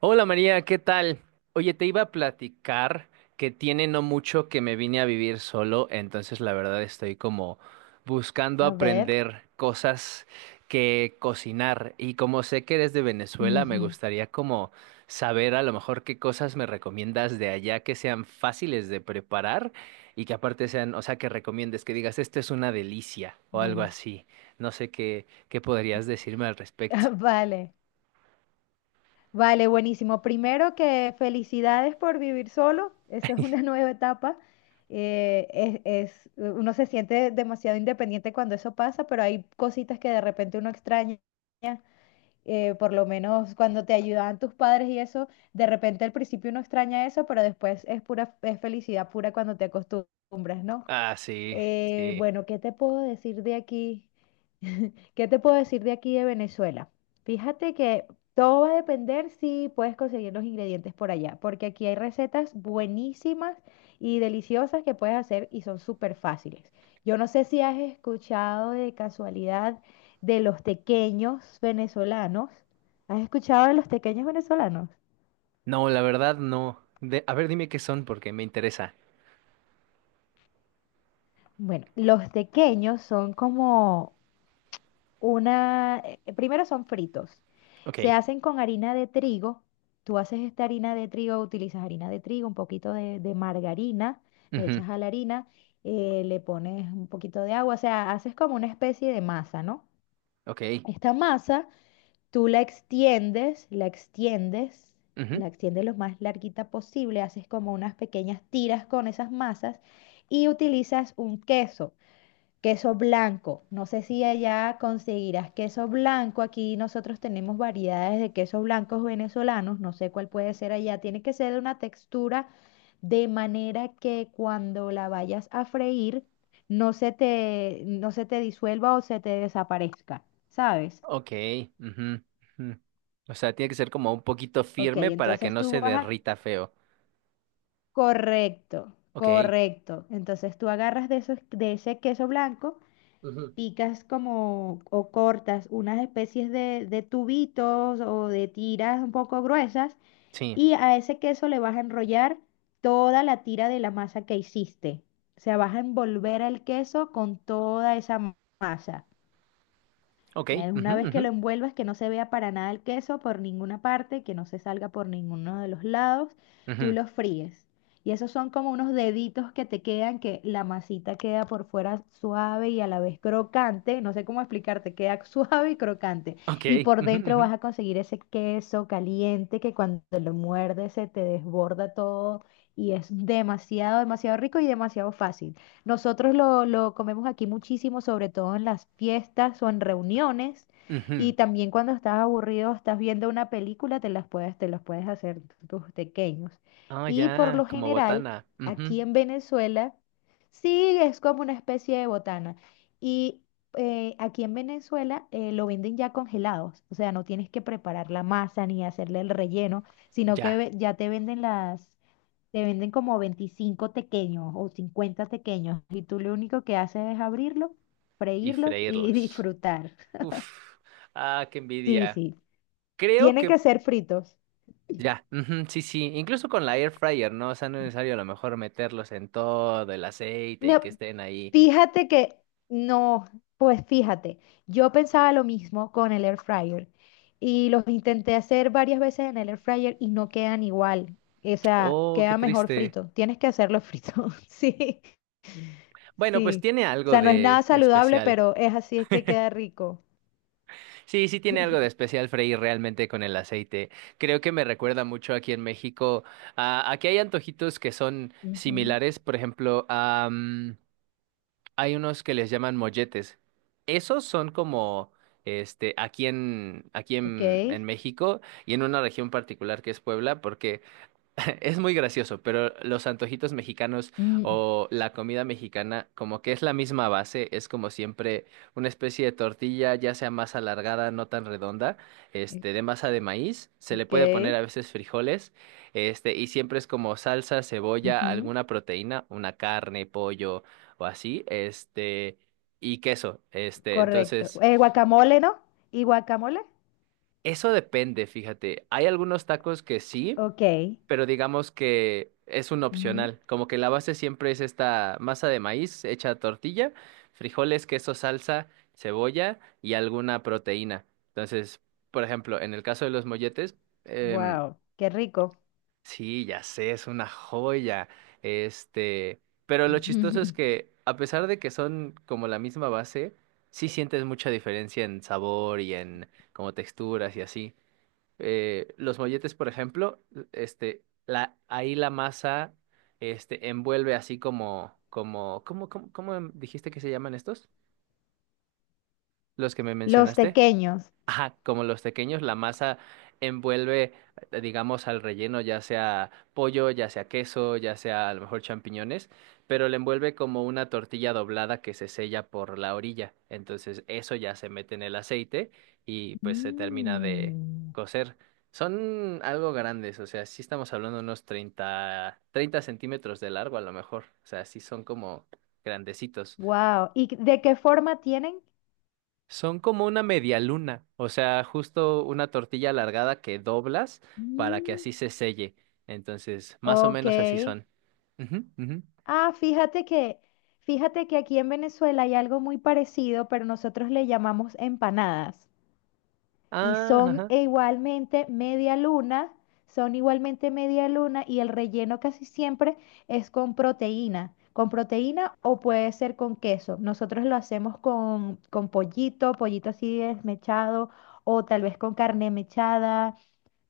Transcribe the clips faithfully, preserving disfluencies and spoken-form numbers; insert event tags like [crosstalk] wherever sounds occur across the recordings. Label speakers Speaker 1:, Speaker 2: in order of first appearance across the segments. Speaker 1: Hola María, ¿qué tal? Oye, te iba a platicar que tiene no mucho que me vine a vivir solo, entonces la verdad estoy como buscando
Speaker 2: A ver.
Speaker 1: aprender cosas que cocinar y como sé que eres de Venezuela, me
Speaker 2: Ujú.
Speaker 1: gustaría como saber a lo mejor qué cosas me recomiendas de allá que sean fáciles de preparar y que aparte sean, o sea, que recomiendes, que digas, esto es una delicia o algo
Speaker 2: Buenísimo.
Speaker 1: así. No sé qué, qué podrías decirme al respecto.
Speaker 2: [laughs] Vale, vale, buenísimo. Primero que felicidades por vivir solo, eso es una [laughs] nueva etapa. Eh, es, es- Uno se siente demasiado independiente cuando eso pasa, pero hay cositas que de repente uno extraña. Eh, por lo menos cuando te ayudaban tus padres y eso, de repente al principio uno extraña eso, pero después es pura, es felicidad pura cuando te acostumbras, ¿no?
Speaker 1: Ah, sí,
Speaker 2: Eh,
Speaker 1: sí.
Speaker 2: bueno, ¿qué te puedo decir de aquí? [laughs] ¿Qué te puedo decir de aquí de Venezuela? Fíjate que todo va a depender si puedes conseguir los ingredientes por allá, porque aquí hay recetas buenísimas y deliciosas que puedes hacer y son súper fáciles. Yo no sé si has escuchado de casualidad de los tequeños venezolanos. ¿Has escuchado de los tequeños venezolanos?
Speaker 1: No, la verdad no. De, a ver, dime qué son porque me interesa.
Speaker 2: Bueno, los tequeños son como una, eh, eh, primero son fritos. Se
Speaker 1: Ok.
Speaker 2: hacen con harina de trigo. Tú haces esta harina de trigo, utilizas harina de trigo, un poquito de, de margarina, le
Speaker 1: Ujú.
Speaker 2: echas a la harina, eh, le pones un poquito de agua, o sea, haces como una especie de masa, ¿no?
Speaker 1: Ok.
Speaker 2: Esta masa tú la extiendes, la extiendes,
Speaker 1: Ujú.
Speaker 2: la extiendes lo más larguita posible, haces como unas pequeñas tiras con esas masas y utilizas un queso. Queso blanco. No sé si allá conseguirás queso blanco. Aquí nosotros tenemos variedades de quesos blancos venezolanos. No sé cuál puede ser allá. Tiene que ser de una textura de manera que cuando la vayas a freír no se te, no se te disuelva o se te desaparezca, ¿sabes?
Speaker 1: Ok. Ujú, ujú. O sea, tiene que ser como un poquito
Speaker 2: Ok,
Speaker 1: firme para que
Speaker 2: entonces
Speaker 1: no
Speaker 2: tú
Speaker 1: se
Speaker 2: vas a...
Speaker 1: derrita feo.
Speaker 2: Correcto,
Speaker 1: Ok.
Speaker 2: correcto. Entonces tú agarras de, esos, de ese queso blanco,
Speaker 1: Ujú.
Speaker 2: picas como o cortas unas especies de, de tubitos o de tiras un poco gruesas,
Speaker 1: Sí.
Speaker 2: y a ese queso le vas a enrollar toda la tira de la masa que hiciste. O sea, vas a envolver el queso con toda esa ma- masa.
Speaker 1: Ok.
Speaker 2: Eh,
Speaker 1: Ujú,
Speaker 2: Una vez
Speaker 1: ujú,
Speaker 2: que lo envuelvas, que no se vea para nada el queso por ninguna parte, que no se salga por ninguno de los lados, tú
Speaker 1: ujú.
Speaker 2: lo fríes. Y esos son como unos deditos que te quedan, que la masita queda por fuera suave y a la vez crocante. No sé cómo explicarte, queda [laughs] suave y crocante.
Speaker 1: Ok.
Speaker 2: Y por
Speaker 1: Ujú,
Speaker 2: dentro
Speaker 1: ujú,
Speaker 2: vas a conseguir ese queso caliente que cuando lo muerdes se te desborda todo, y es demasiado, demasiado rico y demasiado fácil. Nosotros lo, lo comemos aquí muchísimo, sobre todo en las fiestas o en reuniones.
Speaker 1: ujú.
Speaker 2: Y también cuando estás aburrido, estás viendo una película, te las puedes, te los puedes hacer tus pequeños.
Speaker 1: Ah,
Speaker 2: Y por
Speaker 1: ya,
Speaker 2: lo
Speaker 1: como
Speaker 2: general,
Speaker 1: botana. Ujú.
Speaker 2: aquí en Venezuela, sí es como una especie de botana. Y eh, aquí en Venezuela eh, lo venden ya congelados, o sea, no tienes que preparar la masa ni hacerle el relleno, sino que
Speaker 1: Ya.
Speaker 2: ve- ya te venden las, te venden como veinticinco tequeños o cincuenta tequeños, y tú lo único que haces es abrirlos,
Speaker 1: Y
Speaker 2: freírlos y [laughs]
Speaker 1: freírlos.
Speaker 2: disfrutar.
Speaker 1: Uf. Ah, qué
Speaker 2: Sí,
Speaker 1: envidia.
Speaker 2: sí,
Speaker 1: Creo
Speaker 2: tienen
Speaker 1: que
Speaker 2: que ser fritos.
Speaker 1: ya, ujú, sí, sí, incluso con la air fryer, ¿no? O sea, no es necesario a lo mejor meterlos en todo el aceite y
Speaker 2: No,
Speaker 1: que estén ahí.
Speaker 2: fíjate que no, pues fíjate, yo pensaba lo mismo con el air fryer y los intenté hacer varias veces en el air fryer y no quedan igual. O sea,
Speaker 1: Oh, qué
Speaker 2: queda mejor
Speaker 1: triste.
Speaker 2: frito. Tienes que hacerlo frito. [laughs] Sí,
Speaker 1: Bueno, pues
Speaker 2: sí.
Speaker 1: tiene
Speaker 2: O
Speaker 1: algo
Speaker 2: sea, no es nada
Speaker 1: de
Speaker 2: saludable,
Speaker 1: especial.
Speaker 2: pero es así, es que queda rico.
Speaker 1: Sí, sí tiene algo de especial freír realmente con el aceite. Creo que me recuerda mucho aquí en México a, a que hay antojitos que son
Speaker 2: Ujú.
Speaker 1: similares, por ejemplo, a mm, hay unos que les llaman molletes. Esos son como, este, aquí en, aquí
Speaker 2: Ok,
Speaker 1: en, en México y en una región particular que es Puebla, porque [laughs] es muy gracioso, pero los antojitos mexicanos
Speaker 2: mm,
Speaker 1: o la comida mexicana, como que es la misma base, es como siempre una especie de tortilla, ya sea más alargada, no tan redonda,
Speaker 2: eh,
Speaker 1: este, de masa de maíz, se le
Speaker 2: ok,
Speaker 1: puede poner a veces frijoles, este, y siempre es como salsa, cebolla,
Speaker 2: ujú,
Speaker 1: alguna proteína, una carne, pollo o así, este, y queso, este,
Speaker 2: correcto.
Speaker 1: entonces,
Speaker 2: Eh, Guacamole, ¿no? ¿Y guacamole?
Speaker 1: eso depende, fíjate, hay algunos tacos que sí,
Speaker 2: Ok,
Speaker 1: pero digamos que es un
Speaker 2: ujú.
Speaker 1: opcional. Como que la base siempre es esta masa de maíz hecha tortilla, frijoles, queso, salsa, cebolla y alguna proteína. Entonces, por ejemplo, en el caso de los molletes, em,
Speaker 2: Wow, qué rico.
Speaker 1: sí, ya sé, es una joya. Este, pero lo chistoso es
Speaker 2: [laughs]
Speaker 1: que a pesar de que son como la misma base, sí sientes mucha diferencia en sabor y en como texturas y así eh, los molletes, por ejemplo, este, la, ahí la masa, este, envuelve así como, como, ¿cómo, cómo, cómo em- dijiste que se llaman estos? Los que me
Speaker 2: Los
Speaker 1: mencionaste.
Speaker 2: tequeños.
Speaker 1: Ajá, como los pequeños, la masa envuelve, eh, digamos, al relleno, ya sea pollo, ya sea queso, ya sea a lo mejor champiñones, pero le envuelve como una tortilla doblada que se sella por la orilla. Entonces, eso ya se mete en el aceite y pues se termina de
Speaker 2: Mm,
Speaker 1: cocer. Son algo grandes, o sea, sí estamos hablando de unos treinta, treinta centímetros de largo a lo mejor. O sea, sí son como grandecitos.
Speaker 2: wow. ¿Y de qué forma tienen?
Speaker 1: Son como una media luna, o sea, justo una tortilla alargada que doblas para que
Speaker 2: Mm.
Speaker 1: así se selle. Entonces, más o
Speaker 2: Ok.
Speaker 1: menos así son. Ujú, ujú.
Speaker 2: Ah, fíjate que, fíjate que aquí en Venezuela hay algo muy parecido, pero nosotros le llamamos empanadas. Y
Speaker 1: Ah,
Speaker 2: son
Speaker 1: ajá.
Speaker 2: e igualmente media luna, son igualmente media luna y el relleno casi siempre es con proteína, con proteína, o puede ser con queso. Nosotros lo hacemos con, con pollito, pollito así desmechado, o tal vez con carne mechada.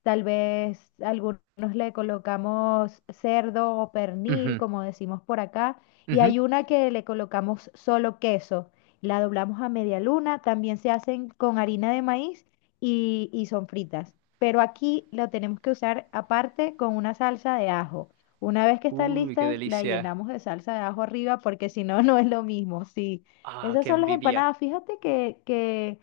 Speaker 2: Tal vez algunos le colocamos cerdo o pernil,
Speaker 1: Ujú,
Speaker 2: como decimos por acá, y
Speaker 1: ujú.
Speaker 2: hay una que le colocamos solo queso. La doblamos a media luna, también se hacen con harina de maíz y, y son fritas. Pero aquí lo tenemos que usar aparte con una salsa de ajo. Una vez que están
Speaker 1: Uy, qué
Speaker 2: listas, la
Speaker 1: delicia.
Speaker 2: llenamos de salsa de ajo arriba porque si no, [laughs] no es lo mismo. Sí,
Speaker 1: Ah,
Speaker 2: esas
Speaker 1: qué
Speaker 2: son las
Speaker 1: envidia.
Speaker 2: empanadas. Fíjate que, que,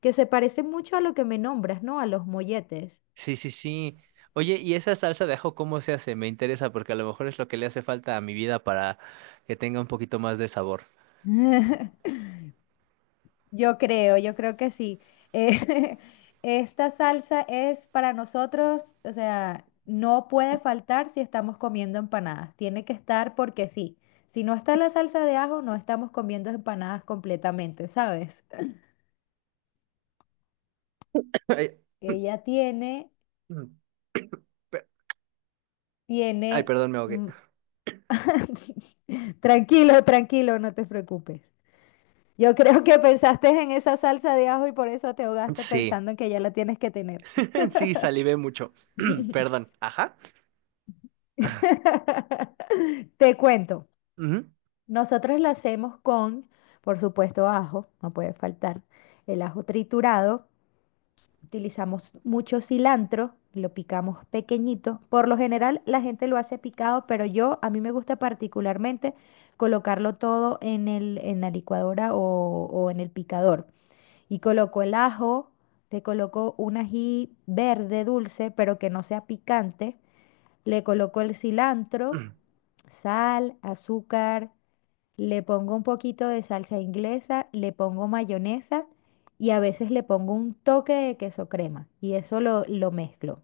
Speaker 2: que se parecen mucho a lo que me nombras, ¿no? A los molletes.
Speaker 1: Sí, sí, sí. Oye, ¿y esa salsa de ajo cómo se hace? Me interesa porque a lo mejor es lo que le hace falta a mi vida para que tenga un poquito más de sabor.
Speaker 2: [laughs] Yo creo, yo creo que sí. Eh, [laughs] esta salsa es para nosotros, o sea, no puede faltar si estamos comiendo empanadas. Tiene que estar porque sí. Si no está la salsa de ajo, no estamos comiendo empanadas completamente, ¿sabes?
Speaker 1: [laughs] Ay, [coughs]
Speaker 2: Ella tiene,
Speaker 1: [clears throat] ay,
Speaker 2: tiene...
Speaker 1: perdón, me ahogué.
Speaker 2: Mm. [laughs] Tranquilo, tranquilo, no te preocupes. Yo creo que pensaste en esa salsa de ajo y por eso te ahogaste
Speaker 1: Sí.
Speaker 2: pensando en que ya la tienes que tener.
Speaker 1: [laughs] Sí, salivé mucho. [clears throat]
Speaker 2: [laughs]
Speaker 1: Perdón. Ajá.
Speaker 2: [laughs] Te cuento,
Speaker 1: Ujú.
Speaker 2: nosotros la hacemos con, por supuesto, ajo, no puede faltar, el ajo triturado. Utilizamos mucho cilantro, lo picamos pequeñito, por lo general la gente lo hace picado, pero yo, a mí me gusta particularmente colocarlo todo en el, en la licuadora o, o en el picador, y coloco el ajo, le coloco un ají verde dulce, pero que no sea picante, le coloco el cilantro,
Speaker 1: Ujú.
Speaker 2: sal, azúcar, le pongo un poquito de salsa inglesa, le pongo mayonesa y a veces le pongo un toque de queso crema, y eso lo, lo mezclo.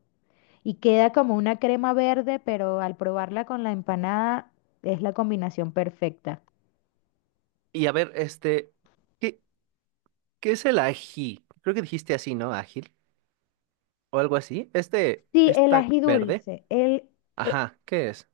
Speaker 2: Y queda como una crema verde, pero al probarla con la empanada es la combinación perfecta.
Speaker 1: Y a ver, este, ¿qué, ¿qué es el ají? Creo que dijiste así, ¿no? Ágil o algo así. Este,
Speaker 2: Sí, el
Speaker 1: esta
Speaker 2: ají
Speaker 1: verde.
Speaker 2: dulce. El, e-
Speaker 1: Ajá, ¿qué es?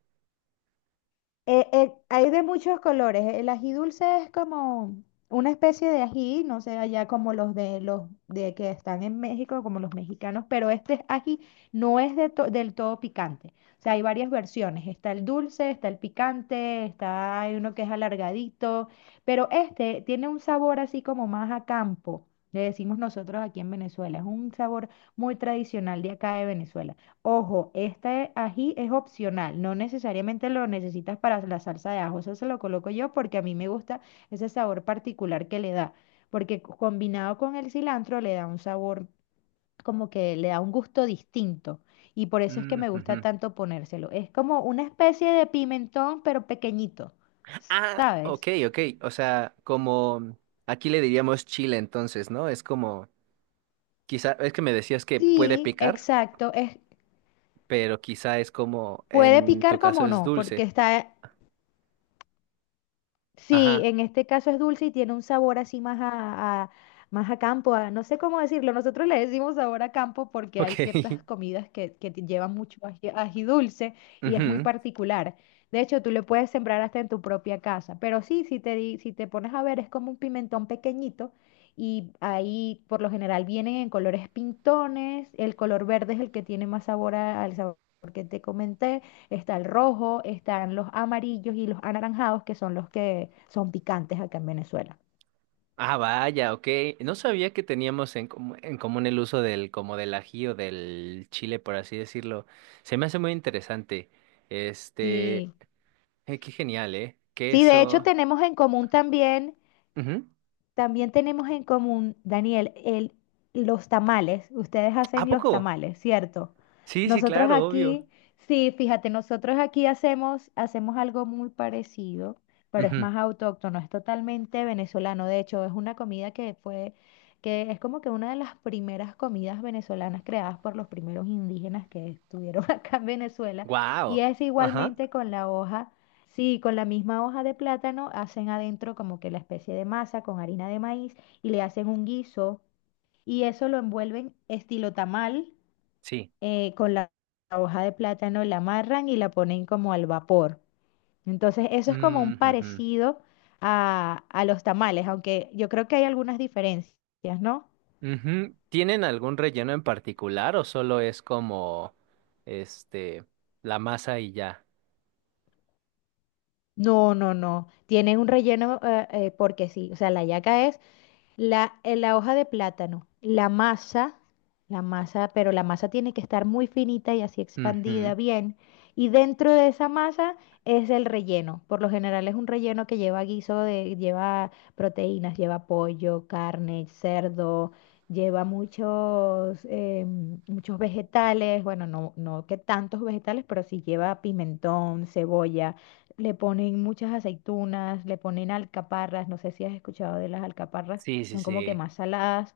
Speaker 2: Eh, eh, hay de muchos colores. El ají dulce es como una especie de ají, no sé, allá como los de los de que están en México, como los mexicanos, pero este ají no es de to- del todo picante. O sea, hay varias versiones. Está el dulce, está el picante, está hay uno que es alargadito, pero este tiene un sabor así como más a campo. Le decimos nosotros aquí en Venezuela. Es un sabor muy tradicional de acá de Venezuela. Ojo, este ají es opcional, no necesariamente lo necesitas para la salsa de ajo, eso se lo coloco yo porque a mí me gusta ese sabor particular que le da, porque c- combinado con el cilantro le da un sabor, como que le da un gusto distinto, y por eso es que
Speaker 1: Mm,
Speaker 2: me gusta
Speaker 1: ujú.
Speaker 2: tanto ponérselo. Es como una especie de pimentón, pero pequeñito,
Speaker 1: Ah,
Speaker 2: ¿sabes?
Speaker 1: ok, ok. O sea, como aquí le diríamos chile, entonces, ¿no? Es como, quizá, es que me decías que puede
Speaker 2: Sí,
Speaker 1: picar,
Speaker 2: exacto, es,
Speaker 1: pero quizá es como,
Speaker 2: puede
Speaker 1: en tu
Speaker 2: picar
Speaker 1: caso
Speaker 2: como
Speaker 1: es
Speaker 2: no, porque
Speaker 1: dulce.
Speaker 2: está. Sí,
Speaker 1: Ajá,
Speaker 2: en este caso es dulce y tiene un sabor así más a, a- más a campo, a- no sé cómo decirlo. Nosotros le decimos sabor a campo porque hay
Speaker 1: ok.
Speaker 2: ciertas comidas que, que te llevan mucho ají, ají dulce,
Speaker 1: [laughs]
Speaker 2: y es muy
Speaker 1: Ujú.
Speaker 2: particular. De hecho, tú le puedes sembrar hasta en tu propia casa. Pero sí, si te, di- si te pones a ver, es como un pimentón pequeñito, y ahí por lo general vienen en colores pintones. El color verde es el que tiene más sabor a- al sabor que te comenté. Está el rojo, están los amarillos y los anaranjados, que son los que son picantes acá en Venezuela.
Speaker 1: Ah, vaya, ok. No sabía que teníamos en, comu- en común el uso del, como del ají o del chile, por así decirlo. Se me hace muy interesante. Este,
Speaker 2: Sí.
Speaker 1: eh, qué genial, ¿eh?
Speaker 2: Sí, de hecho
Speaker 1: Queso.
Speaker 2: tenemos en común también.
Speaker 1: Ujú.
Speaker 2: También tenemos en común, Daniel, el, los tamales. Ustedes
Speaker 1: ¿A
Speaker 2: hacen los
Speaker 1: poco?
Speaker 2: tamales, ¿cierto?
Speaker 1: Sí, sí,
Speaker 2: Nosotros
Speaker 1: claro, obvio.
Speaker 2: aquí, sí, fíjate, nosotros aquí hacemos, hacemos algo muy parecido, pero es más autóctono, es totalmente venezolano. De hecho, es una comida que fue, que es como que una de las primeras comidas venezolanas, creadas por los primeros indígenas que estuvieron [laughs] acá en Venezuela. Y
Speaker 1: Wow.
Speaker 2: es
Speaker 1: Ajá.
Speaker 2: igualmente con la hoja. Sí, con la misma hoja de plátano hacen adentro como que la especie de masa con harina de maíz, y le hacen un guiso, y eso lo envuelven estilo tamal,
Speaker 1: Sí.
Speaker 2: eh, con la la hoja de plátano, la amarran y la ponen como al vapor. Entonces eso es como un
Speaker 1: Mm, ujú.
Speaker 2: parecido a, a los tamales, aunque yo creo que hay algunas diferencias, ¿no?
Speaker 1: Ujú. ¿Tienen algún relleno en particular o solo es como, este, la masa y ya?
Speaker 2: No, no, no. Tiene un relleno, eh, eh, porque sí. O sea, la yaca es... La, eh, la hoja de plátano, la masa, la masa, pero la masa tiene que estar muy finita y así expandida
Speaker 1: Ujú.
Speaker 2: bien. Y dentro de esa masa es el relleno. Por lo general es un relleno que lleva guiso de, lleva proteínas, lleva pollo, carne, cerdo, lleva muchos, em, muchos vegetales. Bueno, no, no que tantos vegetales, pero sí lleva pimentón, cebolla, le ponen muchas aceitunas, le ponen alcaparras, no sé si has escuchado de las alcaparras,
Speaker 1: Sí, sí,
Speaker 2: son como que
Speaker 1: sí.
Speaker 2: más saladas.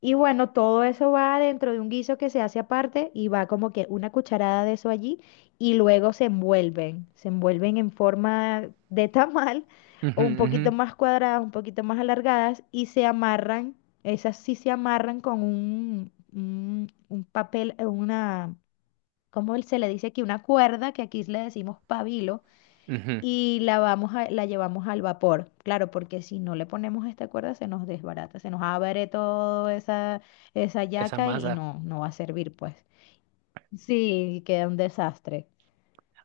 Speaker 2: Y bueno, todo eso va dentro de un guiso que se hace aparte, y va como que una cucharada de eso allí, y luego se envuelven, se envuelven en forma de tamal, [laughs]
Speaker 1: Ujú,
Speaker 2: o un poquito
Speaker 1: ujú,
Speaker 2: más cuadradas, un poquito más alargadas, y se amarran. Esas sí se amarran con un, un, un papel, eh, una, ¿cómo se le dice aquí? Una cuerda, que aquí le decimos pabilo,
Speaker 1: ujú.
Speaker 2: y la vamos a, la llevamos al vapor. Claro, porque si no le ponemos esta cuerda se nos desbarata, se nos abre toda esa, esa
Speaker 1: Esa
Speaker 2: yaca, y
Speaker 1: masa.
Speaker 2: no, no va a servir, pues. Sí, queda un desastre.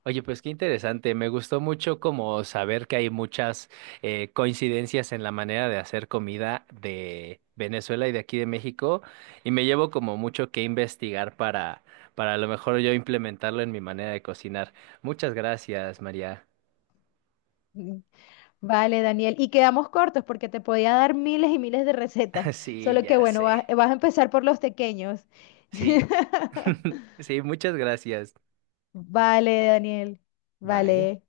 Speaker 1: Oye, pues qué interesante. Me gustó mucho como saber que hay muchas eh, coincidencias en la manera de hacer comida de Venezuela y de aquí de México. Y me llevo como mucho que investigar para, para a lo mejor yo implementarlo en mi manera de cocinar. Muchas gracias, María.
Speaker 2: Mm. Vale, Daniel. Y quedamos cortos porque te podía dar miles y miles de
Speaker 1: [laughs]
Speaker 2: recetas.
Speaker 1: Sí,
Speaker 2: Solo que
Speaker 1: ya
Speaker 2: bueno,
Speaker 1: sé.
Speaker 2: vas, vas a empezar por los pequeños.
Speaker 1: Sí,
Speaker 2: [laughs]
Speaker 1: [laughs] sí, muchas gracias.
Speaker 2: Vale, Daniel.
Speaker 1: Bye.
Speaker 2: Vale.